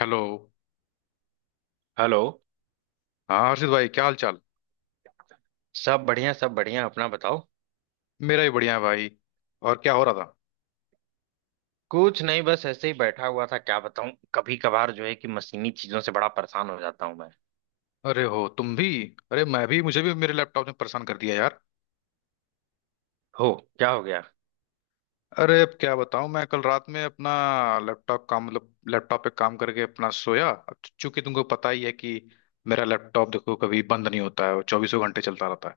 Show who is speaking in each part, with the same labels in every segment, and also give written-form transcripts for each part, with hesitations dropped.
Speaker 1: Hello.
Speaker 2: Hello.
Speaker 1: हाँ हर्षित भाई, क्या हाल चाल।
Speaker 2: सब बढ़िया सब बढ़िया, अपना बताओ।
Speaker 1: मेरा भी बढ़िया है भाई। और क्या हो रहा था।
Speaker 2: कुछ नहीं, बस ऐसे ही बैठा हुआ था। क्या बताऊं, कभी कभार जो है कि मशीनी चीजों से बड़ा परेशान हो जाता हूं मैं।
Speaker 1: अरे हो तुम भी। अरे मैं भी, मुझे भी मेरे लैपटॉप ने परेशान कर दिया यार।
Speaker 2: हो। क्या हो गया।
Speaker 1: अरे अब क्या बताऊं, मैं कल रात में अपना लैपटॉप काम, मतलब लैपटॉप पे काम करके अपना सोया। अब चूंकि तुमको पता ही है कि मेरा लैपटॉप देखो कभी बंद नहीं होता है, वो चौबीसों घंटे चलता रहता है।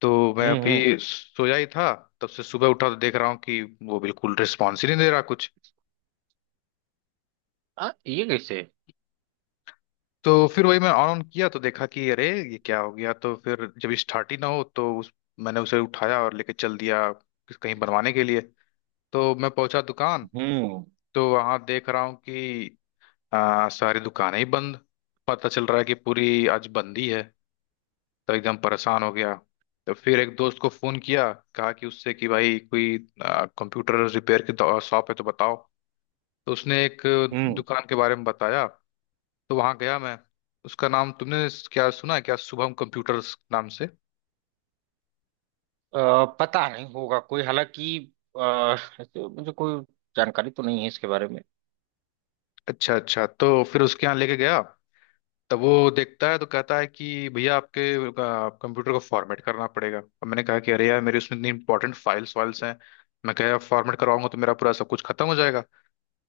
Speaker 1: तो मैं
Speaker 2: हम्म।
Speaker 1: अभी सोया ही था, तब से सुबह उठा तो देख रहा हूँ कि वो बिल्कुल रिस्पॉन्स ही नहीं दे रहा कुछ।
Speaker 2: ये कैसे।
Speaker 1: तो फिर वही मैं ऑन ऑन किया तो देखा कि अरे ये क्या हो गया। तो फिर जब स्टार्ट ही ना हो तो उस मैंने उसे उठाया और लेके चल दिया, कहीं बनवाने के लिए। तो मैं पहुंचा दुकान।
Speaker 2: हम्म
Speaker 1: तो वहां देख रहा हूँ कि सारी दुकानें ही बंद। पता चल रहा है कि पूरी आज बंदी है। तो एकदम परेशान हो गया। तो फिर एक दोस्त को फोन किया, कहा कि उससे कि भाई कोई कंप्यूटर रिपेयर की शॉप है तो बताओ। तो उसने एक
Speaker 2: हम्म।
Speaker 1: दुकान के बारे में बताया। तो वहां गया मैं। उसका नाम तुमने क्या सुना है क्या, शुभम कंप्यूटर्स नाम से।
Speaker 2: पता नहीं होगा कोई, हालांकि। ऐसे मुझे कोई जानकारी तो नहीं है इसके बारे में।
Speaker 1: अच्छा अच्छा, तो फिर उसके यहाँ लेके गया। तब वो देखता है तो कहता है कि भैया आपके कंप्यूटर को फॉर्मेट करना पड़ेगा। अब मैंने कहा कि अरे यार मेरे उसमें इतनी इंपॉर्टेंट फाइल्स वाइल्स हैं, मैं कह फॉर्मेट करवाऊंगा तो मेरा पूरा सब कुछ खत्म हो जाएगा।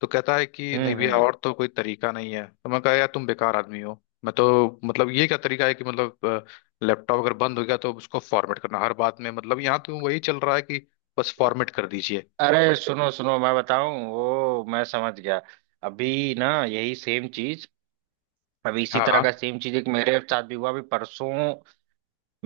Speaker 1: तो कहता है कि नहीं भैया
Speaker 2: हम्म।
Speaker 1: और तो कोई तरीका नहीं है। तो मैं कहा यार तुम बेकार आदमी हो, मैं तो मतलब ये क्या तरीका है कि मतलब लैपटॉप अगर बंद हो गया तो उसको फॉर्मेट करना, हर बात में मतलब यहाँ तो वही चल रहा है कि बस फॉर्मेट कर दीजिए।
Speaker 2: अरे सुनो सुनो, मैं बताऊं, वो मैं समझ गया। अभी ना यही सेम चीज अभी इसी
Speaker 1: हाँ
Speaker 2: तरह का
Speaker 1: हाँ।
Speaker 2: सेम चीज एक मेरे साथ भी हुआ अभी परसों।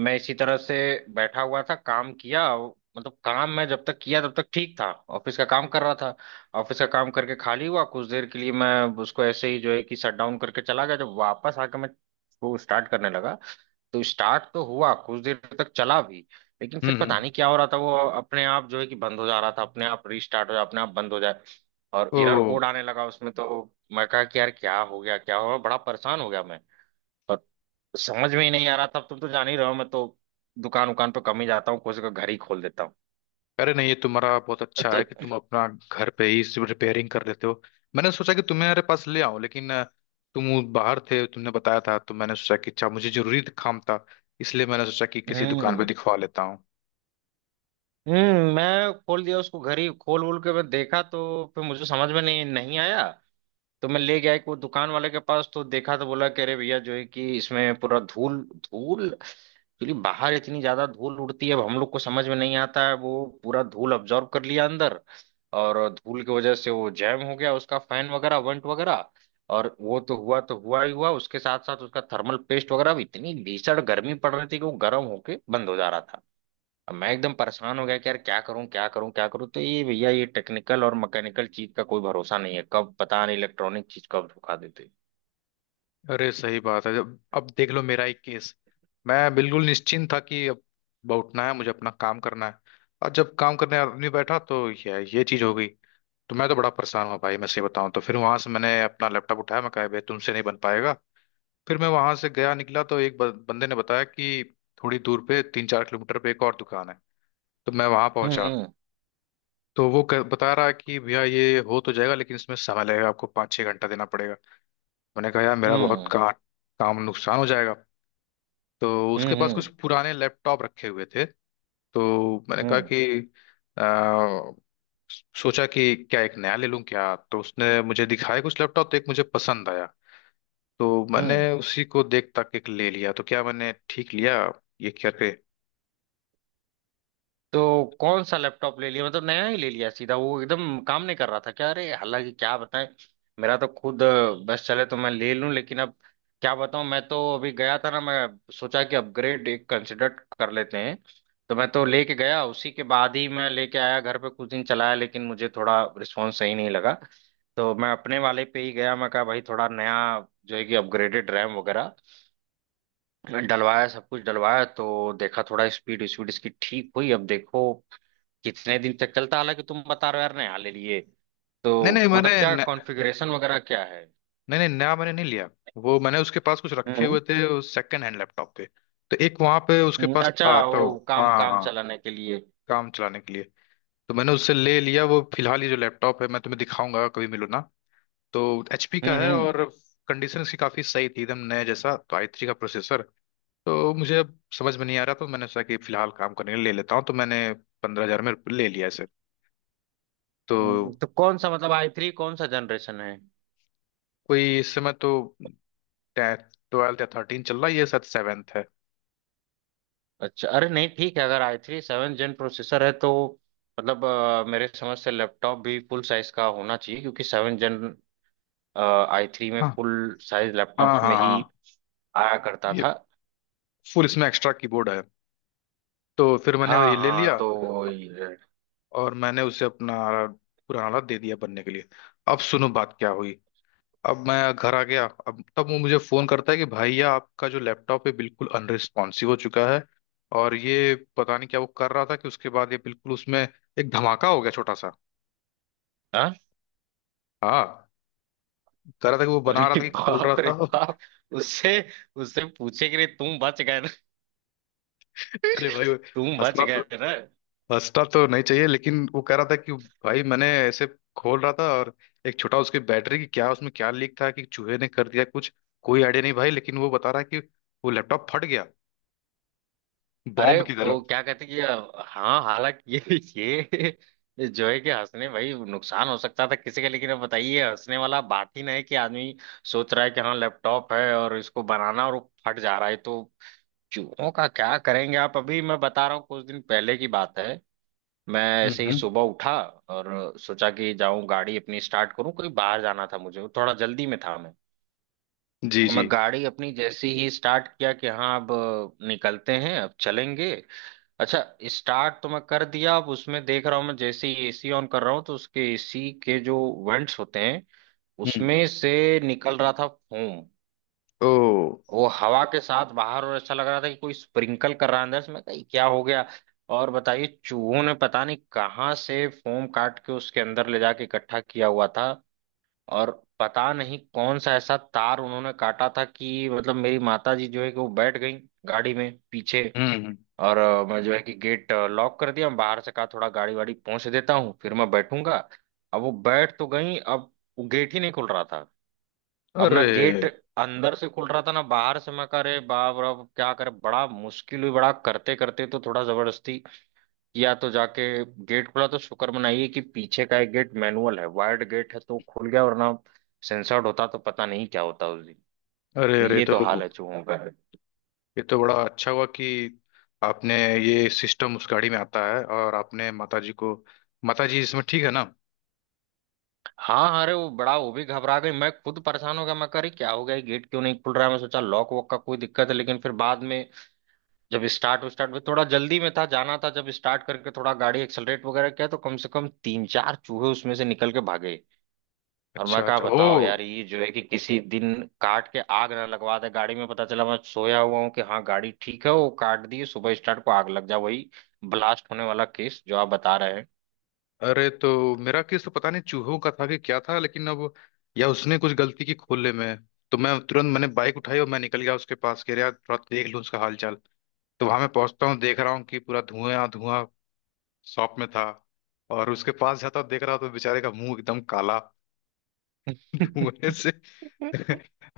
Speaker 2: मैं इसी तरह से बैठा हुआ था, काम किया। मतलब काम मैं जब तक किया तब तक ठीक था। ऑफिस का काम कर रहा था। ऑफिस का काम करके खाली हुआ कुछ देर के लिए, मैं उसको ऐसे ही जो है कि शट डाउन करके चला गया। जब वापस आके मैं वो स्टार्ट करने लगा। तो स्टार्ट तो हुआ, कुछ देर तक चला भी। लेकिन फिर
Speaker 1: हम्म
Speaker 2: पता
Speaker 1: हम्म।
Speaker 2: नहीं क्या हो रहा था, वो अपने आप जो है कि बंद हो जा रहा था, अपने आप रीस्टार्ट हो जा, अपने आप बंद हो जाए। और
Speaker 1: ओ।
Speaker 2: एरर कोड आने लगा उसमें तो। मैं कहा कि यार क्या हो गया क्या हो गया, बड़ा परेशान हो गया मैं। समझ में ही नहीं आ रहा था। अब तुम तो जान ही रहे हो, मैं तो दुकान उकान पे कम ही जाता हूँ, कुछ का घर ही खोल देता हूँ।
Speaker 1: अरे नहीं ये तुम्हारा बहुत अच्छा
Speaker 2: तो
Speaker 1: है कि तुम अपना घर पे ही सिर्फ रिपेयरिंग कर लेते हो। मैंने सोचा कि तुम्हारे पास ले आऊं, लेकिन तुम बाहर थे तुमने बताया था, तो मैंने सोचा कि अच्छा मुझे जरूरी काम था, इसलिए मैंने सोचा कि किसी दुकान पे
Speaker 2: हम्म
Speaker 1: दिखवा लेता हूँ।
Speaker 2: हम्म। मैं खोल दिया उसको घर ही खोल वोल के, मैं देखा तो फिर मुझे समझ में नहीं नहीं आया। तो मैं ले गया एक वो दुकान वाले के पास, तो देखा, तो बोला कि अरे भैया जो है कि इसमें पूरा धूल धूल एक्चुअली, बाहर इतनी ज्यादा धूल उड़ती है, अब हम लोग को समझ में नहीं आता है, वो पूरा धूल अब्जॉर्ब कर लिया अंदर। और धूल की वजह से वो जैम हो गया, उसका फैन वगैरह वंट वगैरह। और वो तो हुआ ही हुआ, उसके साथ साथ उसका थर्मल पेस्ट वगैरह भी, इतनी भीषण गर्मी पड़ रही थी कि वो गर्म होके बंद हो जा रहा था। अब मैं एकदम परेशान हो गया कि यार क्या करूं क्या करूं क्या करूं, तो ये भैया ये टेक्निकल और मैकेनिकल चीज का कोई भरोसा नहीं है, कब पता नहीं इलेक्ट्रॉनिक चीज कब धोखा देते।
Speaker 1: अरे सही बात है, जब अब देख लो मेरा ही केस। मैं बिल्कुल निश्चिंत था कि अब उठना है मुझे अपना काम करना है, और जब काम करने आदमी बैठा तो ये चीज हो गई। तो मैं तो बड़ा परेशान हुआ भाई, मैं सही बताऊं। तो फिर वहां से मैंने अपना लैपटॉप उठाया, मैं कहा भाई तुमसे नहीं बन पाएगा। फिर मैं वहां से गया निकला तो एक बंदे ने बताया कि थोड़ी दूर पे 3-4 किलोमीटर पे एक और दुकान है। तो मैं वहां पहुंचा।
Speaker 2: हम्म
Speaker 1: तो वो बता रहा है कि भैया ये हो तो जाएगा लेकिन इसमें समय लगेगा, आपको 5-6 घंटा देना पड़ेगा। मैंने कहा यार मेरा बहुत
Speaker 2: हम्म
Speaker 1: काम नुकसान हो जाएगा। तो
Speaker 2: हम्म
Speaker 1: उसके
Speaker 2: हम्म
Speaker 1: पास कुछ
Speaker 2: हम्म
Speaker 1: पुराने लैपटॉप रखे हुए थे। तो मैंने कहा
Speaker 2: हम्म
Speaker 1: कि आ, सोचा कि क्या एक नया ले लूं क्या। तो उसने मुझे दिखाया कुछ लैपटॉप, तो एक मुझे पसंद आया। तो मैंने
Speaker 2: हम्म।
Speaker 1: उसी को देख तक एक ले लिया, तो क्या मैंने ठीक लिया ये करके।
Speaker 2: तो कौन सा लैपटॉप ले लिया, मतलब नया ही ले लिया सीधा? वो एकदम काम नहीं कर रहा था क्या? अरे हालांकि क्या बताएं। मेरा तो खुद बस चले तो मैं ले लूं, लेकिन अब क्या बताऊं, मैं तो अभी गया था ना, मैं सोचा कि अपग्रेड एक कंसिडर कर लेते हैं। तो मैं तो लेके गया उसी के बाद ही, मैं लेके आया घर पे, कुछ दिन चलाया लेकिन मुझे थोड़ा रिस्पॉन्स सही नहीं लगा। तो मैं अपने वाले पे ही गया, मैं कहा भाई थोड़ा नया जो है कि अपग्रेडेड रैम वगैरह डलवाया, सब कुछ डलवाया, तो देखा थोड़ा स्पीड स्पीड इसकी ठीक हुई। अब देखो कितने दिन तक चलता है? हालांकि तुम बता रहे हो यार नया ले लिए
Speaker 1: नहीं नहीं
Speaker 2: तो मतलब
Speaker 1: मैंने
Speaker 2: क्या
Speaker 1: न,
Speaker 2: कॉन्फ़िगरेशन वगैरह क्या है?
Speaker 1: नहीं नहीं नया मैंने नहीं लिया। वो मैंने उसके पास कुछ रखे
Speaker 2: हम्म
Speaker 1: हुए थे सेकंड हैंड लैपटॉप के, तो एक वहां पे उसके पास
Speaker 2: अच्छा
Speaker 1: था। तो
Speaker 2: वो काम
Speaker 1: हाँ
Speaker 2: काम
Speaker 1: हाँ,
Speaker 2: चलाने के लिए।
Speaker 1: काम चलाने के लिए तो मैंने उससे ले लिया। वो फिलहाल ये जो लैपटॉप है मैं तुम्हें दिखाऊंगा कभी मिलो ना। तो HP
Speaker 2: हम्म
Speaker 1: का है,
Speaker 2: हम्म
Speaker 1: और कंडीशन इसकी काफ़ी सही थी, एकदम नया जैसा। तो i3 का प्रोसेसर, तो मुझे अब समझ में नहीं आ रहा, तो मैंने सोचा कि फिलहाल काम करने के लिए ले लेता हूँ, तो मैंने 15 हज़ार में ले लिया इसे। तो
Speaker 2: तो कौन सा मतलब आई थ्री कौन सा जनरेशन है?
Speaker 1: कोई इस समय तो 12th या 13 चल रहा है, ये शायद 7th है।
Speaker 2: अच्छा, अरे नहीं ठीक है, अगर i three seven gen processor है तो मतलब मेरे समझ से लैपटॉप भी फुल साइज का होना चाहिए, क्योंकि सेवन जेन आई थ्री में
Speaker 1: हाँ
Speaker 2: फुल साइज
Speaker 1: हाँ
Speaker 2: लैपटॉप्स में
Speaker 1: हाँ
Speaker 2: ही
Speaker 1: हाँ।
Speaker 2: आया करता
Speaker 1: ये
Speaker 2: था।
Speaker 1: फुल, इसमें एक्स्ट्रा कीबोर्ड है। तो फिर मैंने
Speaker 2: हाँ
Speaker 1: ये ले
Speaker 2: हाँ
Speaker 1: लिया,
Speaker 2: तो
Speaker 1: और मैंने उसे अपना पुराना वाला दे दिया बनने के लिए। अब सुनो बात क्या हुई, अब मैं घर आ गया। अब तब वो मुझे फोन करता है कि भैया आपका जो लैपटॉप है बिल्कुल अनरिस्पॉन्सिव हो चुका है, और ये पता नहीं क्या वो कर रहा था कि उसके बाद ये बिल्कुल उसमें एक धमाका हो गया छोटा सा।
Speaker 2: हाँ।
Speaker 1: हाँ, कह रहा था कि वो बना रहा
Speaker 2: अरे
Speaker 1: था कि खोल रहा
Speaker 2: बाप रे
Speaker 1: था।
Speaker 2: बाप, उससे उससे पूछे कि रे तुम बच गए ना,
Speaker 1: अरे भाई,
Speaker 2: तुम बच
Speaker 1: हंसना तो
Speaker 2: गए ना।
Speaker 1: हंसना तो नहीं चाहिए, लेकिन वो कह रहा था कि भाई मैंने ऐसे खोल रहा था, और एक छोटा उसकी बैटरी की क्या उसमें क्या लीक था कि चूहे ने कर दिया कुछ। कोई आइडिया नहीं भाई, लेकिन वो बता रहा है कि वो लैपटॉप फट गया,
Speaker 2: अरे
Speaker 1: बॉम्ब की तरह।
Speaker 2: वो क्या कहते कि हाँ, हालांकि ये जो है कि हंसने भाई, नुकसान हो सकता था किसी का, लेकिन अब बताइए हंसने वाला बात ही नहीं है कि आदमी सोच रहा है कि हाँ लैपटॉप है और इसको बनाना और वो फट जा रहा है तो। चूहों का क्या करेंगे आप? अभी मैं बता रहा हूँ, कुछ दिन पहले की बात है। मैं ऐसे
Speaker 1: हम्म
Speaker 2: ही
Speaker 1: हम्म।
Speaker 2: सुबह उठा और सोचा कि जाऊं गाड़ी अपनी स्टार्ट करूं, कहीं बाहर जाना था मुझे, थोड़ा जल्दी में था मैं।
Speaker 1: जी
Speaker 2: मैं
Speaker 1: जी।
Speaker 2: गाड़ी अपनी जैसे ही स्टार्ट किया कि हाँ अब निकलते हैं अब चलेंगे। अच्छा, स्टार्ट तो मैं कर दिया, अब उसमें देख रहा हूँ मैं, जैसे ही एसी ऑन कर रहा हूँ तो उसके एसी के जो वेंट्स होते हैं, उसमें से निकल रहा था फोम।
Speaker 1: ओ।
Speaker 2: वो हवा के साथ बाहर, और ऐसा लग रहा था कि कोई स्प्रिंकल कर रहा है अंदर से। मैं कही क्या हो गया। और बताइए, चूहों ने पता नहीं कहाँ से फोम काट के उसके अंदर ले जाके इकट्ठा किया हुआ था। और पता नहीं कौन सा ऐसा तार उन्होंने काटा था कि मतलब मेरी माता जी जो है कि वो बैठ गई गाड़ी में पीछे।
Speaker 1: हम्म।
Speaker 2: और मैं जो है कि गेट लॉक कर दिया बाहर से, कहा थोड़ा गाड़ी वाड़ी पहुंच देता हूँ, फिर मैं बैठूंगा। अब वो बैठ तो गई, अब वो गेट ही नहीं खुल रहा था। अब ना
Speaker 1: अरे
Speaker 2: गेट अंदर से खुल रहा था ना बाहर से, मैं कह रहे बाप रे, अब क्या करे, बड़ा मुश्किल हुई, बड़ा करते करते तो थोड़ा जबरदस्ती या तो जाके गेट खुला तो शुक्र मनाइए कि पीछे का एक गेट मैनुअल है, वायर्ड गेट है तो खुल गया, वरना सेंसर्ड होता तो पता नहीं क्या होता उस दिन।
Speaker 1: अरे
Speaker 2: तो
Speaker 1: अरे।
Speaker 2: ये
Speaker 1: तो
Speaker 2: तो हाल है चूहों का।
Speaker 1: ये तो बड़ा अच्छा हुआ कि आपने ये सिस्टम उस गाड़ी में आता है और आपने माताजी को, माताजी इसमें ठीक है ना।
Speaker 2: हाँ, अरे वो बड़ा वो भी घबरा गई, मैं खुद परेशान हो गया, मैं कह रही क्या हो गया, ये गेट क्यों नहीं खुल रहा है, मैं सोचा लॉक वॉक का कोई दिक्कत है, लेकिन फिर बाद में जब स्टार्ट स्टार्ट में थोड़ा जल्दी में था, जाना था, जब स्टार्ट करके थोड़ा गाड़ी एक्सलरेट वगैरह किया तो कम से कम तीन चार चूहे उसमें से निकल के भागे। और मैं
Speaker 1: अच्छा
Speaker 2: कहा
Speaker 1: अच्छा।
Speaker 2: बताओ
Speaker 1: ओ।
Speaker 2: यार ये जो है कि किसी दिन काट के आग ना लगवा दे गाड़ी में, पता चला मैं सोया हुआ हूँ कि हाँ गाड़ी ठीक है, वो काट दी सुबह, स्टार्ट को आग लग जा, वही ब्लास्ट होने वाला केस जो आप बता रहे
Speaker 1: अरे तो मेरा केस तो पता नहीं चूहों का था कि क्या था, लेकिन अब या उसने कुछ गलती की खोलने में। तो मैं तुरंत मैंने बाइक उठाई और मैं निकल गया उसके पास के, यार थोड़ा देख लूँ उसका हाल चाल। तो वहां मैं पहुंचता हूँ, देख रहा हूँ कि पूरा धुआं धुआं शॉप में था। और उसके पास जाता हूं, देख रहा हूं तो बेचारे का मुंह एकदम काला धुएं
Speaker 2: हैं।
Speaker 1: से।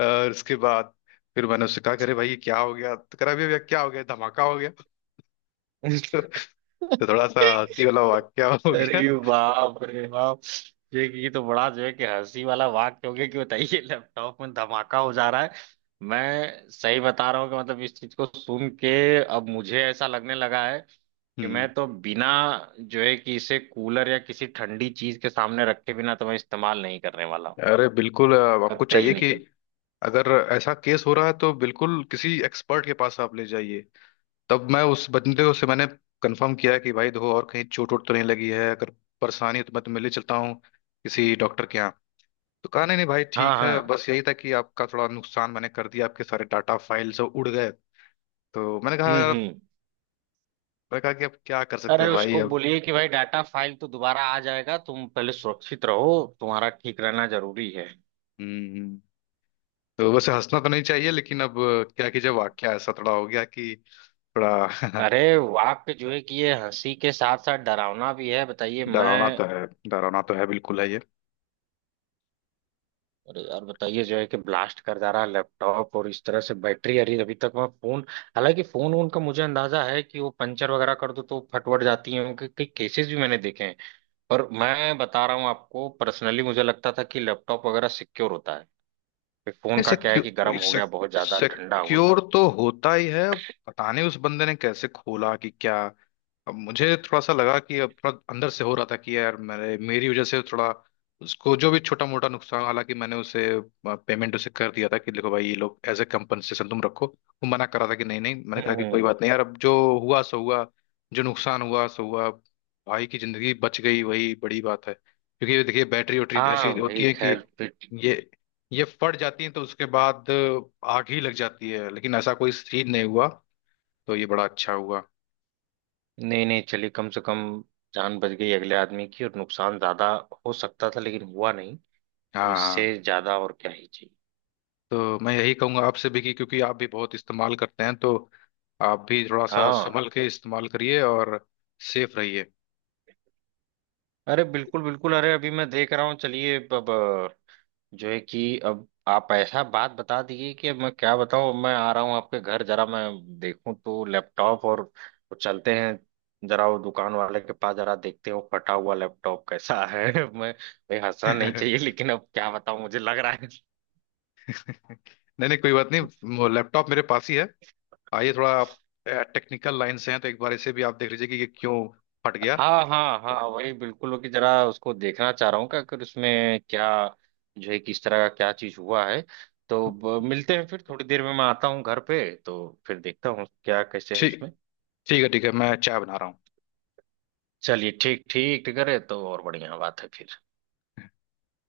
Speaker 1: और उसके बाद फिर मैंने उससे कहा करे भाई ये क्या हो गया, तो कह रहा अभी भैया क्या हो गया धमाका हो गया। तो थोड़ा सा हंसी वाला वाक्या हो गया।
Speaker 2: अरे बाप रे बाप। ये तो बड़ा जो है कि हंसी वाला वाक्य हो गया कि बताइए लैपटॉप में धमाका हो जा रहा है। मैं सही बता रहा हूँ कि मतलब इस चीज को सुन के अब मुझे ऐसा लगने लगा है कि
Speaker 1: हम्म।
Speaker 2: मैं तो बिना जो है कि इसे कूलर या किसी ठंडी चीज के सामने रखे बिना तो मैं इस्तेमाल नहीं करने वाला हूँ।
Speaker 1: अरे बिल्कुल, आपको
Speaker 2: कतई
Speaker 1: चाहिए कि
Speaker 2: नहीं।
Speaker 1: अगर ऐसा केस हो रहा है तो बिल्कुल किसी एक्सपर्ट के पास आप ले जाइए। तब मैं उस बंदे को से मैंने कंफर्म किया कि भाई देखो और कहीं चोट वोट तो नहीं लगी है, अगर परेशानी है तो मैं तो मिलने चलता हूँ किसी डॉक्टर के यहाँ। तो कहा नहीं नहीं भाई
Speaker 2: हाँ
Speaker 1: ठीक है,
Speaker 2: हाँ।
Speaker 1: बस यही था कि आपका थोड़ा नुकसान मैंने कर दिया, आपके सारे डाटा फाइल सब उड़ गए। तो मैंने कहा
Speaker 2: हम्म।
Speaker 1: मैंने कहा कि अब क्या कर सकते
Speaker 2: अरे
Speaker 1: हैं भाई
Speaker 2: उसको
Speaker 1: अब।
Speaker 2: बोलिए कि भाई डाटा फाइल तो दोबारा आ जाएगा, तुम पहले सुरक्षित रहो, तुम्हारा ठीक रहना जरूरी है।
Speaker 1: हम्म। तो वैसे हंसना तो नहीं चाहिए लेकिन अब, क्या कि जब वाक्य ऐसा थोड़ा हो गया कि थोड़ा।
Speaker 2: अरे वाक्य जो है कि ये हंसी के साथ साथ डरावना भी है, बताइए
Speaker 1: डरावना
Speaker 2: मैं।
Speaker 1: तो है, डरावना तो है, बिल्कुल है ये।
Speaker 2: अरे यार बताइए जो है कि ब्लास्ट कर जा रहा है लैपटॉप और इस तरह से बैटरी, अरे अभी तक मैं फोन, हालांकि फोन वोन का मुझे अंदाजा है कि वो पंचर वगैरह कर दो तो फटवट जाती है, उनके कई केसेस भी मैंने देखे हैं। पर मैं बता रहा हूँ आपको, पर्सनली मुझे लगता था कि लैपटॉप वगैरह सिक्योर होता है। फिर फोन का क्या है कि
Speaker 1: सिक्योर
Speaker 2: गर्म हो गया बहुत ज्यादा, ठंडा हो
Speaker 1: सिक्योर तो होता ही है। अब पता नहीं उस बंदे ने कैसे खोला कि क्या। अब मुझे थोड़ा सा लगा कि अब थोड़ा अंदर से हो रहा था कि यार मेरे मेरी वजह से थोड़ा उसको जो भी छोटा मोटा नुकसान, हालांकि मैंने उसे पेमेंट उसे कर दिया था कि देखो भाई ये लोग एज ए कंपनसेशन तुम रखो, वो मना कर रहा था कि नहीं नहीं। मैंने कहा
Speaker 2: हम्म
Speaker 1: कि कोई
Speaker 2: हम्म।
Speaker 1: बात नहीं यार, अब जो हुआ सो हुआ, जो नुकसान हुआ सो हुआ। भाई की जिंदगी बच गई, वही बड़ी बात है, क्योंकि ये देखिए बैटरी वैटरी
Speaker 2: हाँ
Speaker 1: ऐसी होती
Speaker 2: भाई
Speaker 1: है कि
Speaker 2: खैर।
Speaker 1: ये ये फट जाती है तो उसके बाद आग ही लग जाती है, लेकिन ऐसा कोई सीन नहीं हुआ, तो ये बड़ा अच्छा हुआ।
Speaker 2: नहीं नहीं, चलिए कम से कम जान बच गई अगले आदमी की, और नुकसान ज्यादा हो सकता था लेकिन हुआ नहीं। तो
Speaker 1: हाँ हाँ।
Speaker 2: इससे ज्यादा और क्या ही चाहिए।
Speaker 1: तो मैं यही कहूंगा आपसे भी कि क्योंकि आप भी बहुत इस्तेमाल करते हैं तो आप भी थोड़ा सा
Speaker 2: हाँ।
Speaker 1: संभल के इस्तेमाल करिए, और सेफ रहिए।
Speaker 2: अरे बिल्कुल बिल्कुल, अरे अभी मैं देख रहा हूँ, चलिए अब जो है कि अब आप ऐसा बात बता दीजिए कि अब मैं क्या बताऊँ, मैं आ रहा हूँ आपके घर, जरा मैं देखूँ तो लैपटॉप, और चलते हैं जरा वो दुकान वाले के पास, जरा देखते हैं वो फटा हुआ लैपटॉप कैसा है। मैं भाई हंसना नहीं चाहिए लेकिन अब क्या बताऊँ, मुझे लग रहा है।
Speaker 1: नहीं नहीं कोई बात नहीं, लैपटॉप मेरे पास ही है। आइए थोड़ा आप, टेक्निकल लाइन से हैं तो एक बार इसे भी आप देख लीजिए कि ये क्यों फट गया।
Speaker 2: हाँ हाँ हाँ, वही बिल्कुल वो कि जरा उसको देखना चाह रहा हूँ कि अगर उसमें क्या जो है किस तरह का क्या चीज हुआ है। तो मिलते हैं फिर थोड़ी देर में, मैं आता हूँ घर पे। तो फिर देखता हूँ क्या कैसे है
Speaker 1: ठीक,
Speaker 2: उसमें।
Speaker 1: ठीक है, ठीक है, मैं चाय बना रहा हूँ।
Speaker 2: चलिए ठीक ठीक ठीक है तो, और बढ़िया बात है फिर।